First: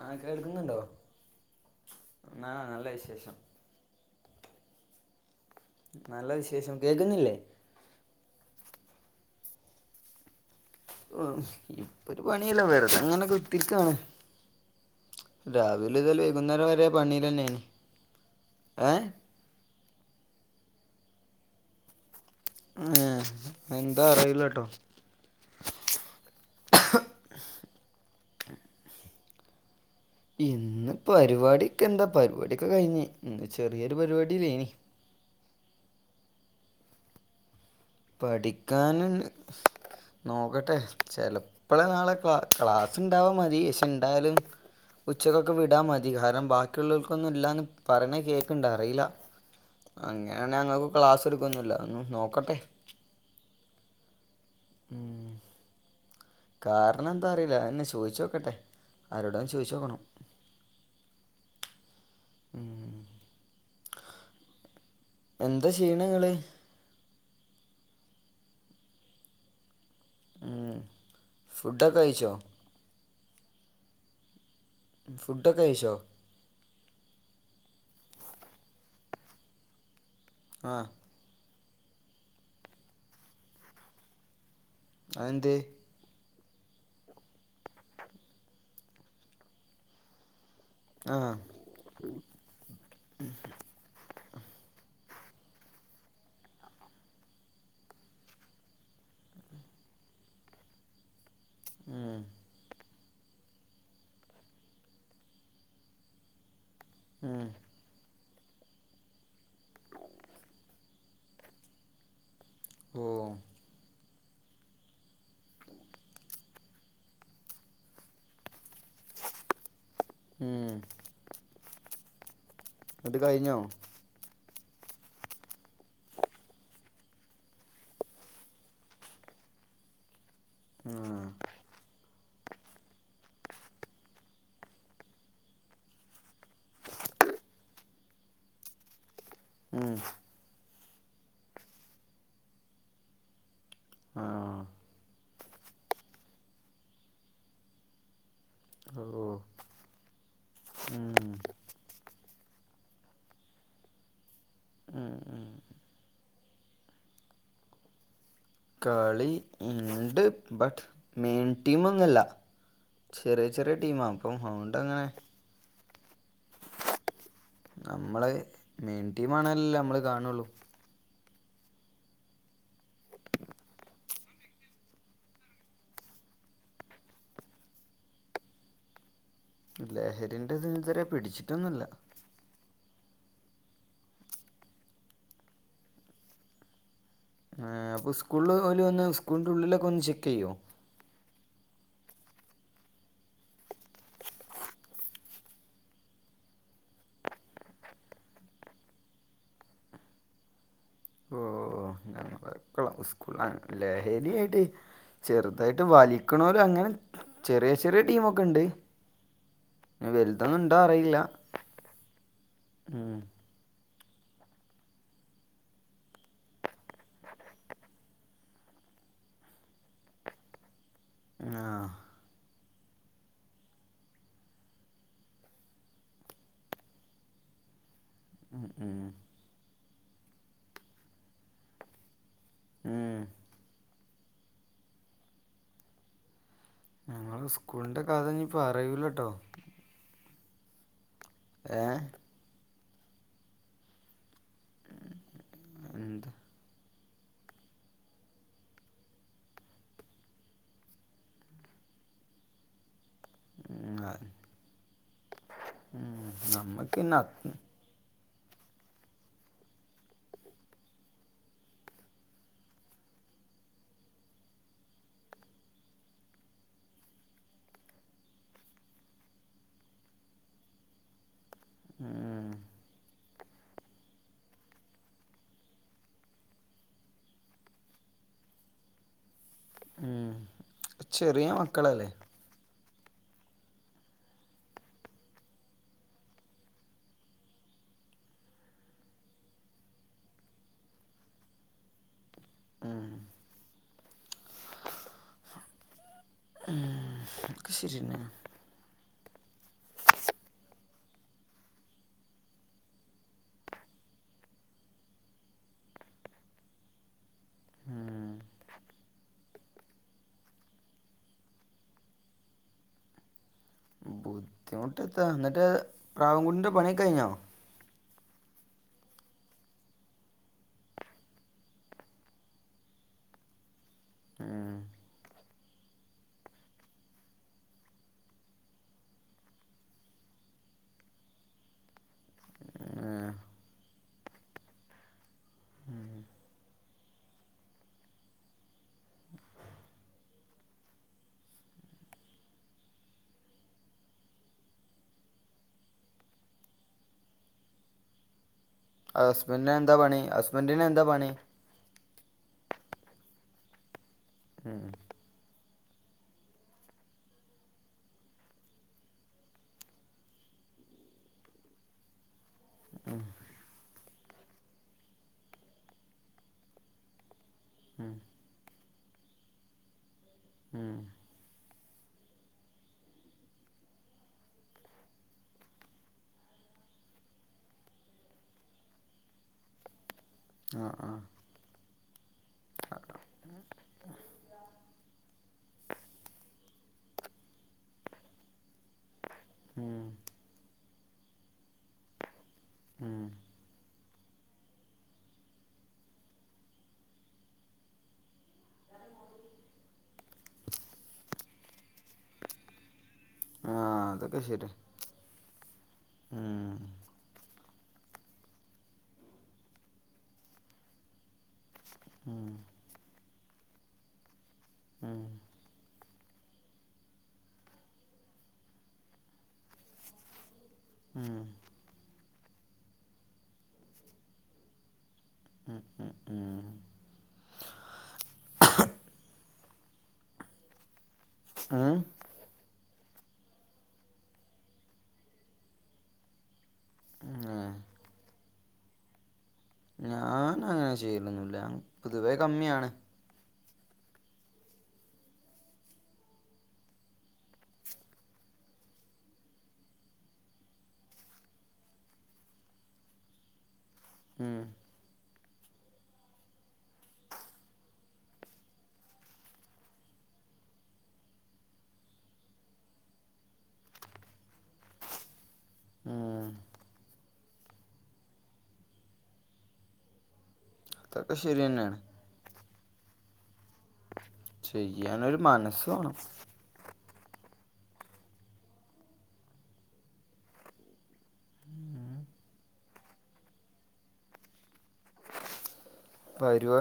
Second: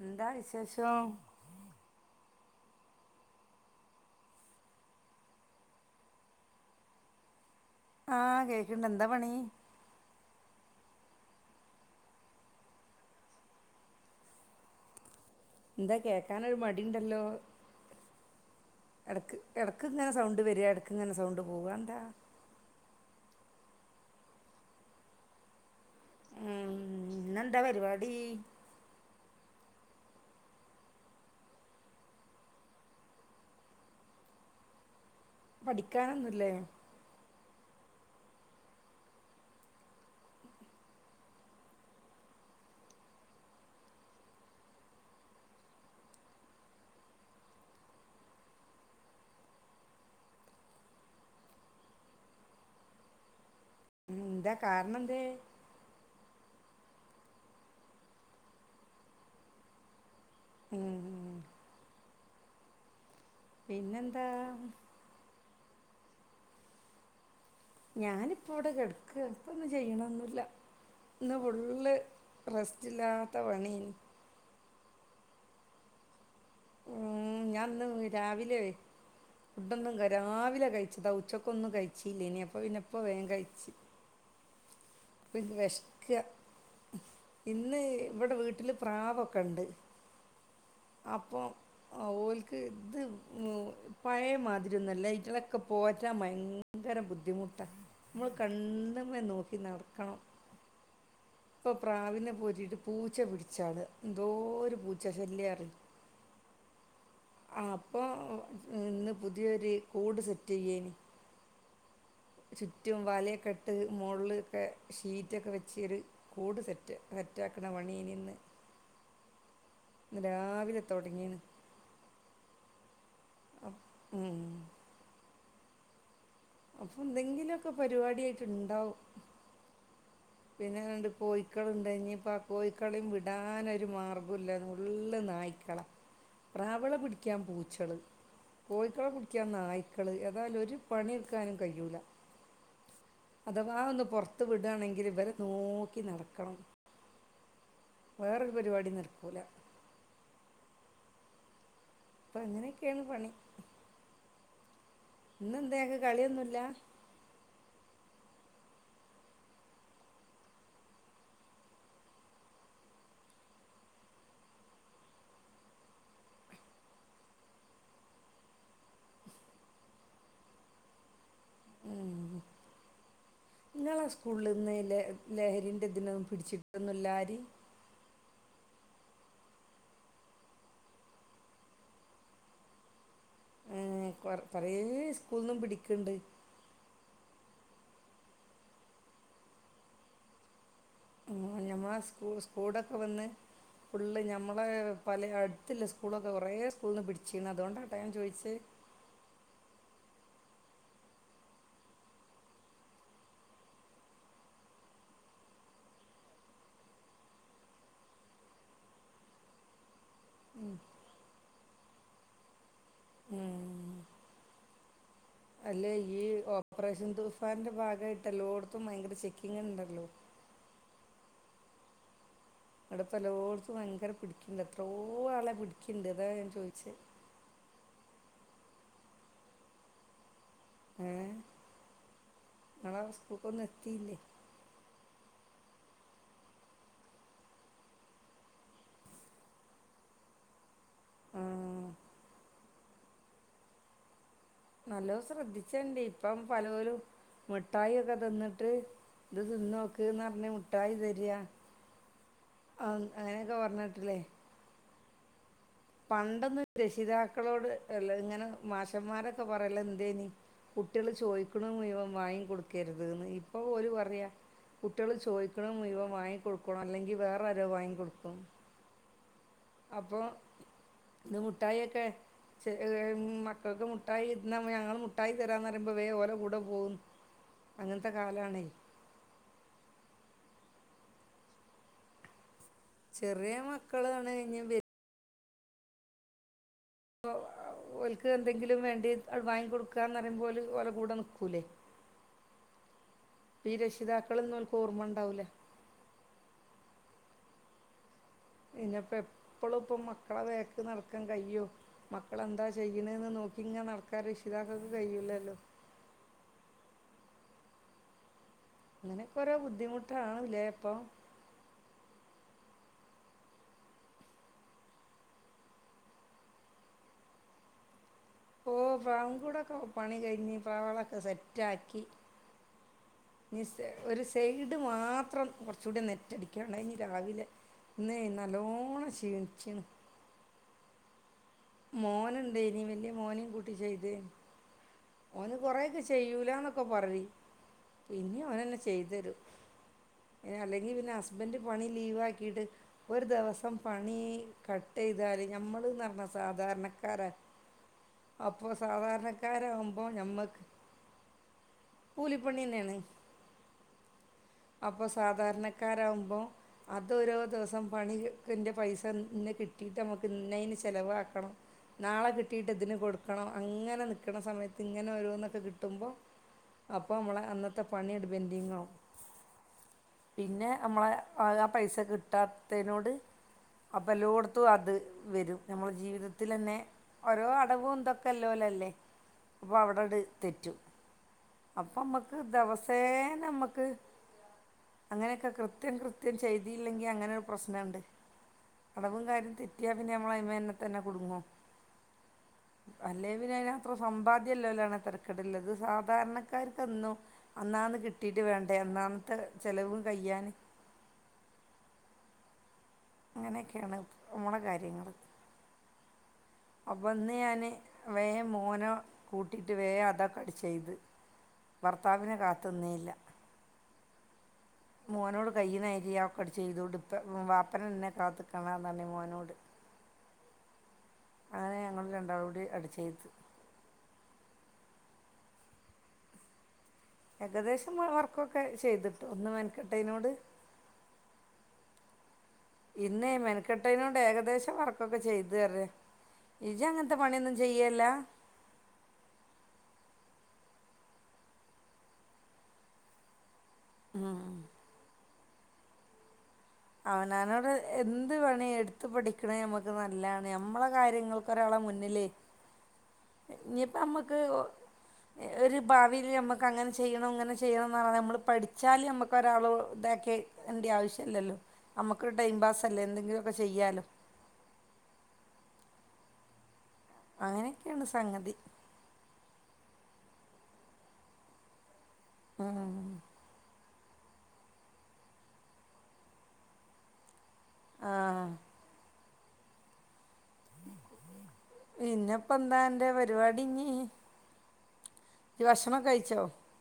ആഹ് എന്താ വിശേഷം? ന്നാ നല്ല വിശേഷം. നല്ല വിശേഷം. കേക്കുന്നില്ലേ? ആഹ് കേക്ണ്ട്. എന്താ പണി? ഏഹ് ഇപ്പൊ ഒര് പണി ഇല്ല. വെറുതെങ്ങനെ കുത്തിര്ക്കാണ്. എന്താ രാവിലെ മുതൽ കേക്കാനൊരു വൈകുന്നേരം വരെ മടിയുണ്ടല്ലോ പണിയിലെന്നേനി. ഏഹ് ക്ക് ഇങ്ങനെ സൗണ്ട് വരാ എടക്ക് ഇങ്ങനെ സൗണ്ട് പോവാ അഎന്താ? ആതേ എന്താ അറീല്ലട്ടോ. ഉം ഇന്ന് എന്താ പരിപാടി? ഇന്ന് പരിവാടിക്കെന്താ. പരിവാടിയൊക്കെ കഴിഞ്ഞ്. ഇന്ന് ചെറിയൊരു പരിപാടീലേനി. പഠിക്കാനൊന്നുല്ലേ? പഠിക്കാൻ നോക്കട്ടെ ചെലപ്പളെ നാളെ ക്ലാ ക്ലാസ് ഇണ്ടാവാ മതി ക്ഷെ ഇണ്ടായാലും ഉച്ചക്കൊക്കെ വിടാ മതി. കാരണം ബാക്കിയുള്ളോൽക്കൊന്നും ഇല്ലാന്ന് പറിണെ കേക്ണ്ട്. അറീല്ല. അങ്ങനാണെ ഞങ്ങൾക്ക് ക്ലാസ്സ് ഇട്ട്ക്കൊന്നുല്ല. ഒന്നു നോക്കട്ടെ. ഇന്ത കാരണം എന്തേ? ഉം. കാരണം എന്താ അറിയില്ല. അതെന്നെ ചോയിച്ചോക്കട്ടെ ആരോടെലും ചോയിച്ചോക്കണം. ഉം ഉം. [inaudible] പിന്നെന്താ എന്താ ശെയ്യ്ണങ്ങള് ഞാനിപ്പോ ഇവിടെ കെടക്ക ക്ഷീണമൊന്നുമില്ല. ഇന്ന് ഫുൾ ഫുഡൊക്കെ കഴിച്ചോ റെസ്റ്റില്ലാ ത്ത പണിയേനി ഫുഡൊക്കെ കഴിച്ചോ ഉം. ഞാന്ന് രാവിലെ കഴിച്ചു. ഫുഡൊന്നും ക രാവിലെ ആ കഴിച്ചതാ ഉച്ചക്ക് ഒന്നും കഴിച്ചീല്ല ഇനി അപ്പ പിന്നെപ്പ വേം കഴിച്ച് പിന്നെ അതെന്ത് വെശക്വ ഇന്ന് ഇവിടെ വീട്ടില് പ്രാവൊക്കെ ണ്ട് ആ അപ്പൊ ഓൽക്ക് ഇത് ഉ പഴയ മാതിരിയൊന്നൊല്ല ഇയ്റ്റ ളൊക്കെ പോറ്റാൻ ഭയങ്കര ബുദ്ധിമുട്ടാ. നമ്മള് കണ്ണ്മ്മെ നോക്കി നട് അ ഇപ്പൊ ഉം. പ്രാവിനെ പോറ്റീട്ട് പൂച്ച പിടിച്ചള് എന്തോരു പൂച്ച ശല്യാരു ഉം. ആ അപ്പൊ ഇന്ന് പുതിയൊരു കൂട് സെറ്റെയ്യെനി ചുറ്റും ഓ വലയൊക്കെ ഇട്ട് മോൾലൊക്കെ ഷീറ്റൊക്കെ വെച്ച് ഒരു കൂട് സെറ്റ് സെറ്റാക്കണ പണിയേനിന്ന് ഉം. രാവിലെ തൊടങ്ങീണ് ഇങ്ങട്ട് കഴിഞ്ഞോ ഉം അപ്പൊ എന്തെങ്കിലൊക്കെ പരിപാടി ആയിട്ട് ണ്ടാവും പിന്നെണ്ട് ആഹ് കോയിക്കളുണ്ടനീം അപ്പ ആ കോഴിക്കളെം വിടാനൊരു മാർഗ്ഗം ഇല്ല ഫുള്ള് നായ്ക്കളാ പ്രാവളെ പിടിക്കാൻ പൂച്ചള് കോയിക്കളെ പിടി ക്കാൻ ഉം നായ്ക്കള് ഏതാലും ഒരു പണിയെടുക്കാനും കയൂല്ല അഥവാ ഒന്ന് പുറത്ത് ആഹ് വിടാണെങ്കി ഇവരെ നോക്കി നടക്കണം വേറൊരു പരിപാടി ഓ നടക്കൂല ഉം അപ്പൊ അങ്ങനെയൊക്കെയാണ് പണി ഉം ഉം ഇന്ന് എന്താ ഇയാക്കെ കളിയൊന്നുമി ല്ല കളി ഇണ്ട് ബട്ട് മെയിൻ ടീമൊന്നുമല്ല ചെറിയ ചെറിയ ടീമാ ഇപ്പം ഔണ്ട് അങ്ങനെ നമ്മളെ മെയിൻ ടീ ആണല്ലല്ലേ നമ്മള് കാണുള്ളു ഉ നിങ്ങളാ സ്കൂളിൽ നിന്ന് ല ലഹരിന്റെ ഇതിനൊന്നും പിടിച്ചിട്ടൊന്നില്ലാരി ലഹരിറ ഇതിെതിരെ പിടിച്ചിട്ടൊന്നുമല്ല ഏർ കൊറ പറയ സ്കൂളന്നും പിടിക്കണ്ട് ആ അപ്പൊ സ്കൂള പോല ഒന്ന് സ്കൂളിറെ ഉള്ളിലൊക്കെ ഒന്ന് ചെക്ക് ചെയ്യോ ഞമ്മ സ്ൂ സ്കൂളൊക്കെ വന്ന് ഫുള്ള് ഞമ്മളെ പല അടുത്തല്ല സ്കൂളൊക്കെ കൊറെേ സ്കൂള നിന്ന് പിടിച്ചിന്ന് അതുകൊണ്ടാട്ട ഞൻ ചോദിച്ചത് സ്കൂള ലഹരി ആായിട്ട് ചെറുതായിട്ട് വലിക്കണലോ അങ്ങനെ ചെറിയ ചെറിയ ടീമ ഒക്കെ ഉണ്ട് വലുതൊന്നും ഇണ്ടോ അറിയില്ല ഉ അല്ലെ ഈ ഓപ്പറേഷൻ തുഫാന്റെ ഭാഗമായിട്ട് എല്ലോായിടത്തും ഭയങ്കര ചെക്കിങ്ണ്ടല്ലോ ആ ഇവിടെ തലോടത്തും ഭയങ്കര പിടിക്കണ്ട് എത്രോ ആളെ പിടിക്കണ്ട് ഇതാ ഞാൻ ചോദിച്ചേ ഉ ഉം എഏ നഞളെ ഉം. വസ്തുക്കെ നിർത്തിയില്ലേ ഞങ്ങള് സ്കൂളിന്റെ കഥനി ഇപ്പ അറിവൂലട്ടോ ഏ ആ നല്ല ശ്രദ്ധിച്ചണ്ട് എന്ത് ഇപ്പം പല പോലും മുഠായി ഒക്കെ തിന്നിട്ട് ഇത് തി നോക്കന്ന് പറഞ്ഞ മുഠായി തരിക അങ്ങനെയൊക്കെ ഉം. ആ. പറഞ്ഞിട്ടില്ലേ ഉം. പണ്ടെന്ന് നമ്മക്ക് പിന്നെ അത് രക്ഷിതാക്കളോട് അല്ല ഇങ്ങനെ മാശന്മാരൊക്കെ പറയല എന്തേനി കുട്ടികൾ ചോദിക്കണ മുഴവം വാങ്ങി കൊടുക്കരുത്ന്ന് ഇപ്പൊ പോലും പറയാ കുട്ടികൾ ചോദിക്കണ മുഴുവ വാങ്ങിിക്ക കൊടുക്കണം അല്ലെങ്കി വേറെരോ വാങ്ങിൊടുക്കണം അപ്പൊ ഇ തൊക്കെ ഉം. മക്കൾക്ക് മുട്ടായി ഇ ഞങ്ങൾ മുട്ടായി തരാന്ന് പറയുമ്പോ വേ ഓരോ കൂടെ പോകുന്നു അങ്ങനത്തെ കാലണേ ഉ ചെറിയ മക്കള അല്ലേ ചെറിയ മക്കളാണ് കഴിഞ്ഞ ഒഓലക്ക് എന്തെങ്കിലും വേണ്ടി അ വാങ്ങി കൊടുക്കുകന്ന്റിയുമ്പോല ഒഓല കൂടെ നിൽക്കൂലേ ആഹ ഈ രക്ഷിതാക്കൾൊന്നും ഒക്ക് ഓർമ്മ ഉണ്ടാവലേ ക ശരിന് ഇനിപ്പോ എപ്പഴും ഇപ്പ മക്കളെ വേക്ക് നടക്കാൻ കയ്യോ മക്കളെന്താ ചെയ്യണന്ന് നോക്കി ഇങ്ങ നടക്കാൻ രക്ഷിതാക്കക്ക് കഴയിൂലല്ലോ ആം അങ്ങനെക്കെരോ ബുദ്ധിമുട്ടണ ഇല്ലേപ്പം ബുദ്ധിമുട്ടത്താ എന്നിട്ട് പ്രാവൻകുടിിന്റെ പണി കഴിഞ്ഞോ ഓ പ കൂടെൊക്കെ പണി കഴിഞ്ഞി പ്രവളൊക്കെ സെറ്റ് ആാക്കി ഒരു ഉം. സൈഡ് മാത്രം കുറച്ച കൂടി നെറ്റടിക്കുകാണ്ഞ് രാവിലെ ഇന്ന് നല്ലോണ്ണം ക്ഷീണിച്ചണ് മോന ഉണ്ട് ഇനി വലിയ ഉം. മോനും കുട്ടി ചെയ്ത് ഓന് കുറെേൊക്കെ ചെയ്യൂലന്ന് [unintelligible] പിന്നെ അവര് തന്നെ ചെയ്തരും അല്ലെങ്കി പിന്നെ ഹസ്ബൻഡ് പണി ലീവാക്കിട്ട് ഒര് ദിവസം പണി കട്ട്‌ ചെയ്താല് ഞമ്മള് എന്നറഞ്ഞ സാധാരണക്കാര അ ഹസ്ബൻഡിനെ എന്താ പണി ഹസ്ബൻഡിനെ എന്താ പണി കൂലിപ്പണി തന്നെയാണ് ഉം. അപ്പൊ സാധാരണ [unintelligible] അതോരോ ദിവസം പണികിന്റെ പൈസ ഇന്ന് കിട്ടീട്ട് നമ്മക്ക് ഇന്നെയിന് ചെലവാക്കണം നാളെ കിട്ടിട്ട ഇതിന് കൊടുക്കണം അങ്ങനെ നി കൽക്കണ സമയത്ത് ഇങ്ങനെ ഒരുോന്നൊക്കെ കിട്ടുമ്പോൾ അപ്പോൾ നമ്മളെ അന്നത്തെ പണി എടുപ്പം എന്തെങ്ങോ പിന്നെ നമ്മളെ പൈസ കിട്ടാത്തതിനോട് അപ്പൊ എല്ലോടത്തും അത് വരും നമ്മുടെ ജീവിതത്തിൽ തന്നെ ഓരോ അടവും ഇന്തൊക്കെയല്ലോല്ലല്ലേ അപ്പോൾ അവിടെട് ആ ആ അപ്പം നമുക്ക് ദിവസേന നമുക്ക് അങ്ങനെയൊക്കെ കൃത്യം കൃത്യം ചെയ്തിയില്ലെങ്കില് അങ്ങനെരു പ്രശ്നമുണ്ട് അടകവും കാര്യം തെറ്റിയാ ഉം. പിന്നെ നമ്മള തന്നെ കൊടുങ്ങും അല്ലേ വിനന അത്ര സമ്പാദ്യം ഇല്ലല്ലാണ് തിരക്കിടുള്ളത് സാധാരണക്കാർക്ക് അന്നാന്ന് കിട്ടിയിട്ട് വേണ്ട എന്നാമത്തെ ചെലവും കയ്യാന് ആ അങ്ങനെയൊക്കെയാണ് അതൊക്കെ നമ്മള ശരി കാര്യങ്ങൾ ഉം. അപ്പന്ന് ഞാന് വേ മോനോ കൂട്ടിട്ട് വേ അതാ കട ചെയ്ത് ഭർത്താവിനന് കാത്തൊന്നല്ല മോനോട് കയ്യുന്നായി ക്ക ചെയ്തൊണ്ട് ഇ വാപ്പന എന്നന്നെ കാത്ത്ക്കണ മോനോട് അങ്ങനെ ഞങ്ങള രണ്ടാളും അടെ അടിച്ചേത് ഉം ഉം ഉം ഏകദേശം വർക്കൊക്കെ ചെയ്തിട്ട് ഒന്ന് വെനക്കട്ടെനോട് ആഹ ഇന്നേ മെനക്കെട്ടേനോണ്ട് ഏകദേശം വർക്കൊക്കെ ചെയ്തു തരെ ഇജ്ജ് അങ്ങനത്തെ പണിയൊന്നും ഉം. ചെയ്യില്ല ഞാൻ അങ്ങനെ ചെയ്ലന്നുല്ല പൊതുവേ കമ്മിയാണ് ഉം അവനാനോട് എന്ത് പേണി എടുത്തു പഠിക്കണ നമ്മക്ക് നല്ലാണ് ഞമ്മളെ കാര്യങ്ങൾക്ക് ഒരാളെ മുന്നിലേ നമുക്ക് ഉം, ഒരു ഭാവിയിൽ നമുക്ക് അങ്ങനെ ചെയ്യണം ഇങ്ങനെ ചെയ്യണ പറ നമ്മൾ പഠിച്ചാൽ നമുക്ക ഒരാൾ ഇതാക്കിയ എേണ്ടറെ ആവശ്യമല്ലല്ലോ നമ്മുക്കൊരു ടൈം പാസ്സ അല്ലേ എന്തെങ്കിലുമൊക്കെ ചെയ്യാലോ ഇം അങ്ങനെക്കെയാണ് സംഗതി അതൊക്കെ ശരിയെന്നെയാണ് ഇം ചെയ്യാനൊരു മനസ്സ് വേണം ആഹ് പിന്നപ്പെന്താ അന്റെ പരിപാടിഞ്ഞീ ഇജ് ഭക്ഷണോ കഴിച്ചോ പരിപാ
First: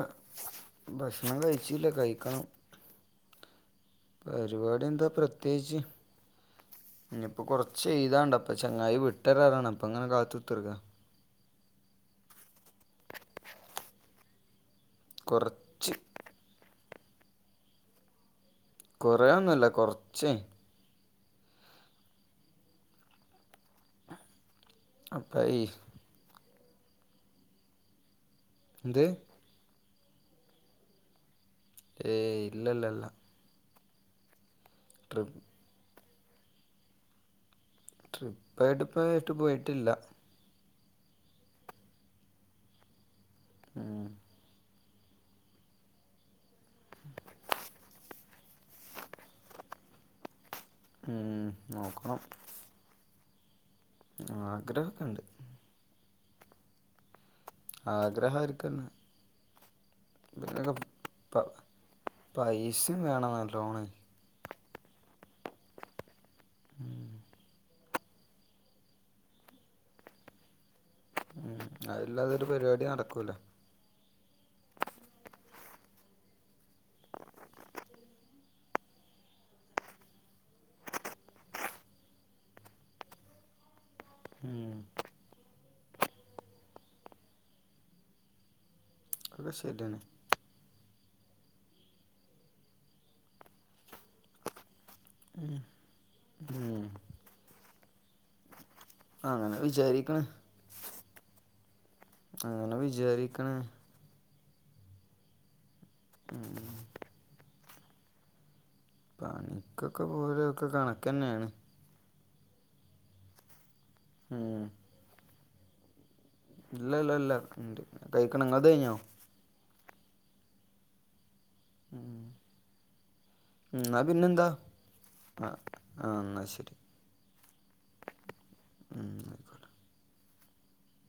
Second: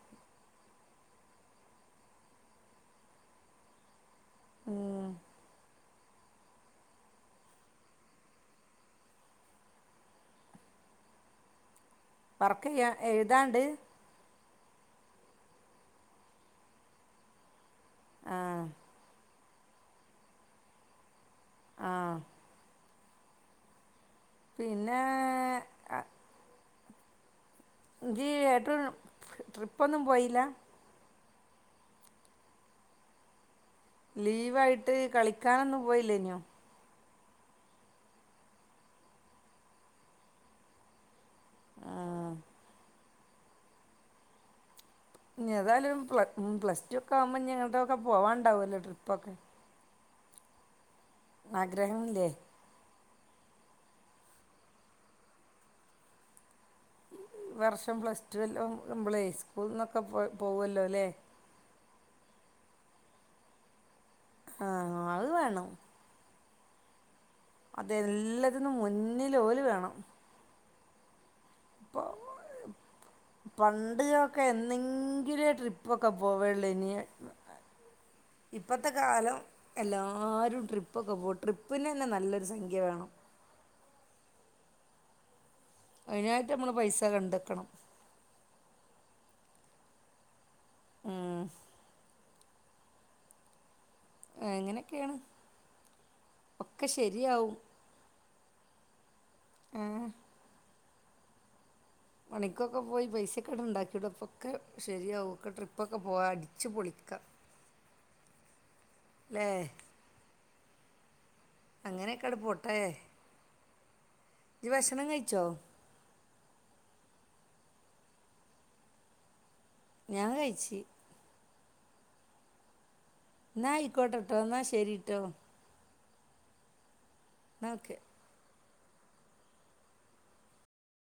ഭക്ഷണം കഴിച്ചില്ല കഴിക്കണം പരിപാടി എന്താ ഉം പ്രത്യേകിച്ച് ഇനിയിപ്പൊ കൊറച്ച് എയ്താണ്ട് അപ്പൊ ചങ്ങായി വിട്ടാരറന് അപ്പങ്ങനെ കാത്തുത്തർക്ക വർക്ക് യ്യാ എഴുതാണ്ട് കൊറച്ച് ആഹ് കൊറേയൊന്നുല്ല കൊറച്ച് ആഹ് പിന്നേ അപ്പം ഈ ഈ [unintelligible] ട്ട്രിപ്പ് എന്ത് ട്രിപ്പൊന്നും പോയില്ല ഏയ് ഇല്ല ഇല്ലല്ലല്ല ലീവായിട്ട് ട്ട് ട്രിപ്പ് കളിക്കാനൊന്നും പോയില്ലെന്നു ട്രിപ്പായിട്ട് ഇപ്പ ഇറ്റ് പോയിട്ടില്ല ആഹ് ഉം ഏതായാലും പ്ല പ്ലസ് ടു ഒക്കെ ആവുമ്പോ ഞങ്ങട്ടൊക്കെ പോവാണ്ടുവല്ലേ ട്രിപ്പൊക്കെ ഇം നോക്കണം ആഗ്രഹംല്ലേ ആഗ്രഹൊക്കെണ്ട് വർഷം പ്ലസ് ടു എല്ലാം ആഗ്രഹായിരിക്കന്നെ എംപ്ലോയ്‌സ് [unintelligible] ഒക്കെ പോ പോവല്ലോ ല്ലേ പൈസിംവേണം നല്ലോണം ആഹ് അത് വേണം ഉം അതെല്ലാത്തിന്നും മുന്നില് ഓല് വേണം ഉം ഇപ്പൊ അതില്ലാതൊരു പരിപാടി നടക്കൂല പണ്ട് ഒക്കെ എന്നെങ്കിലും ട്രിപ് ട്രിപ്പൊക്കെ പോവേള്ള ഇനി ഇപ്പത്തെ കാലം എല്ലാരും ട്രിപ്പൊക്കെ പോകും ട്രിപ്പിന് തന്നെ നല്ലൊരു സംഖ്യ വേണം ഉം അതിനായിട്ട് നമ്മള് പൈസ കണ്ടെത്ത ണം അതൊക്കെ ശരിതന്നെ ഉം എങ്ങനെക്കെയാണ് ഉം ഒക്കെ ശരിയാവും അങ്ങനെ ഏ വിചാരിക്ക്ണ് അങ്ങനെ പണിക്കൊക്കെ പോയി വിചാരിക്ക്ണ് പൈസൊക്കെട്ണ്ടാക്കിക്കൂടെപ്പം. ഒക്കെ ശെരിയാവും ഒക്കെ ട്രിപ് പ്പൊക്കെ പോവ അടിച്ച് പൊളിക്ക. പണിക്കൊക്കെ പോരും ഒക്കെ കണക്കെന്നാണ്. അങ്ങനെക്കാട് പോട്ടെ. ഉം ജ് ഭക്ഷണം കഴിച്ചോ ഇല്ല ഇല്ല ഇല്ല ണ്ട് കഴിക്കണം ഇങ്ങൾതയ്ഞ്ഞോ? ഞാൻ കഴിച്ച്. ഉം ന്നാ അയ്ക്കോട്ടെട്ടോ ന്നാ ശെരിട്ടോ. ആഹ് ആഹ് ന്നാ ശെരി. ഇന്നാ ഓക്കെ. ഉം അയ്ക്കോട്ടെ.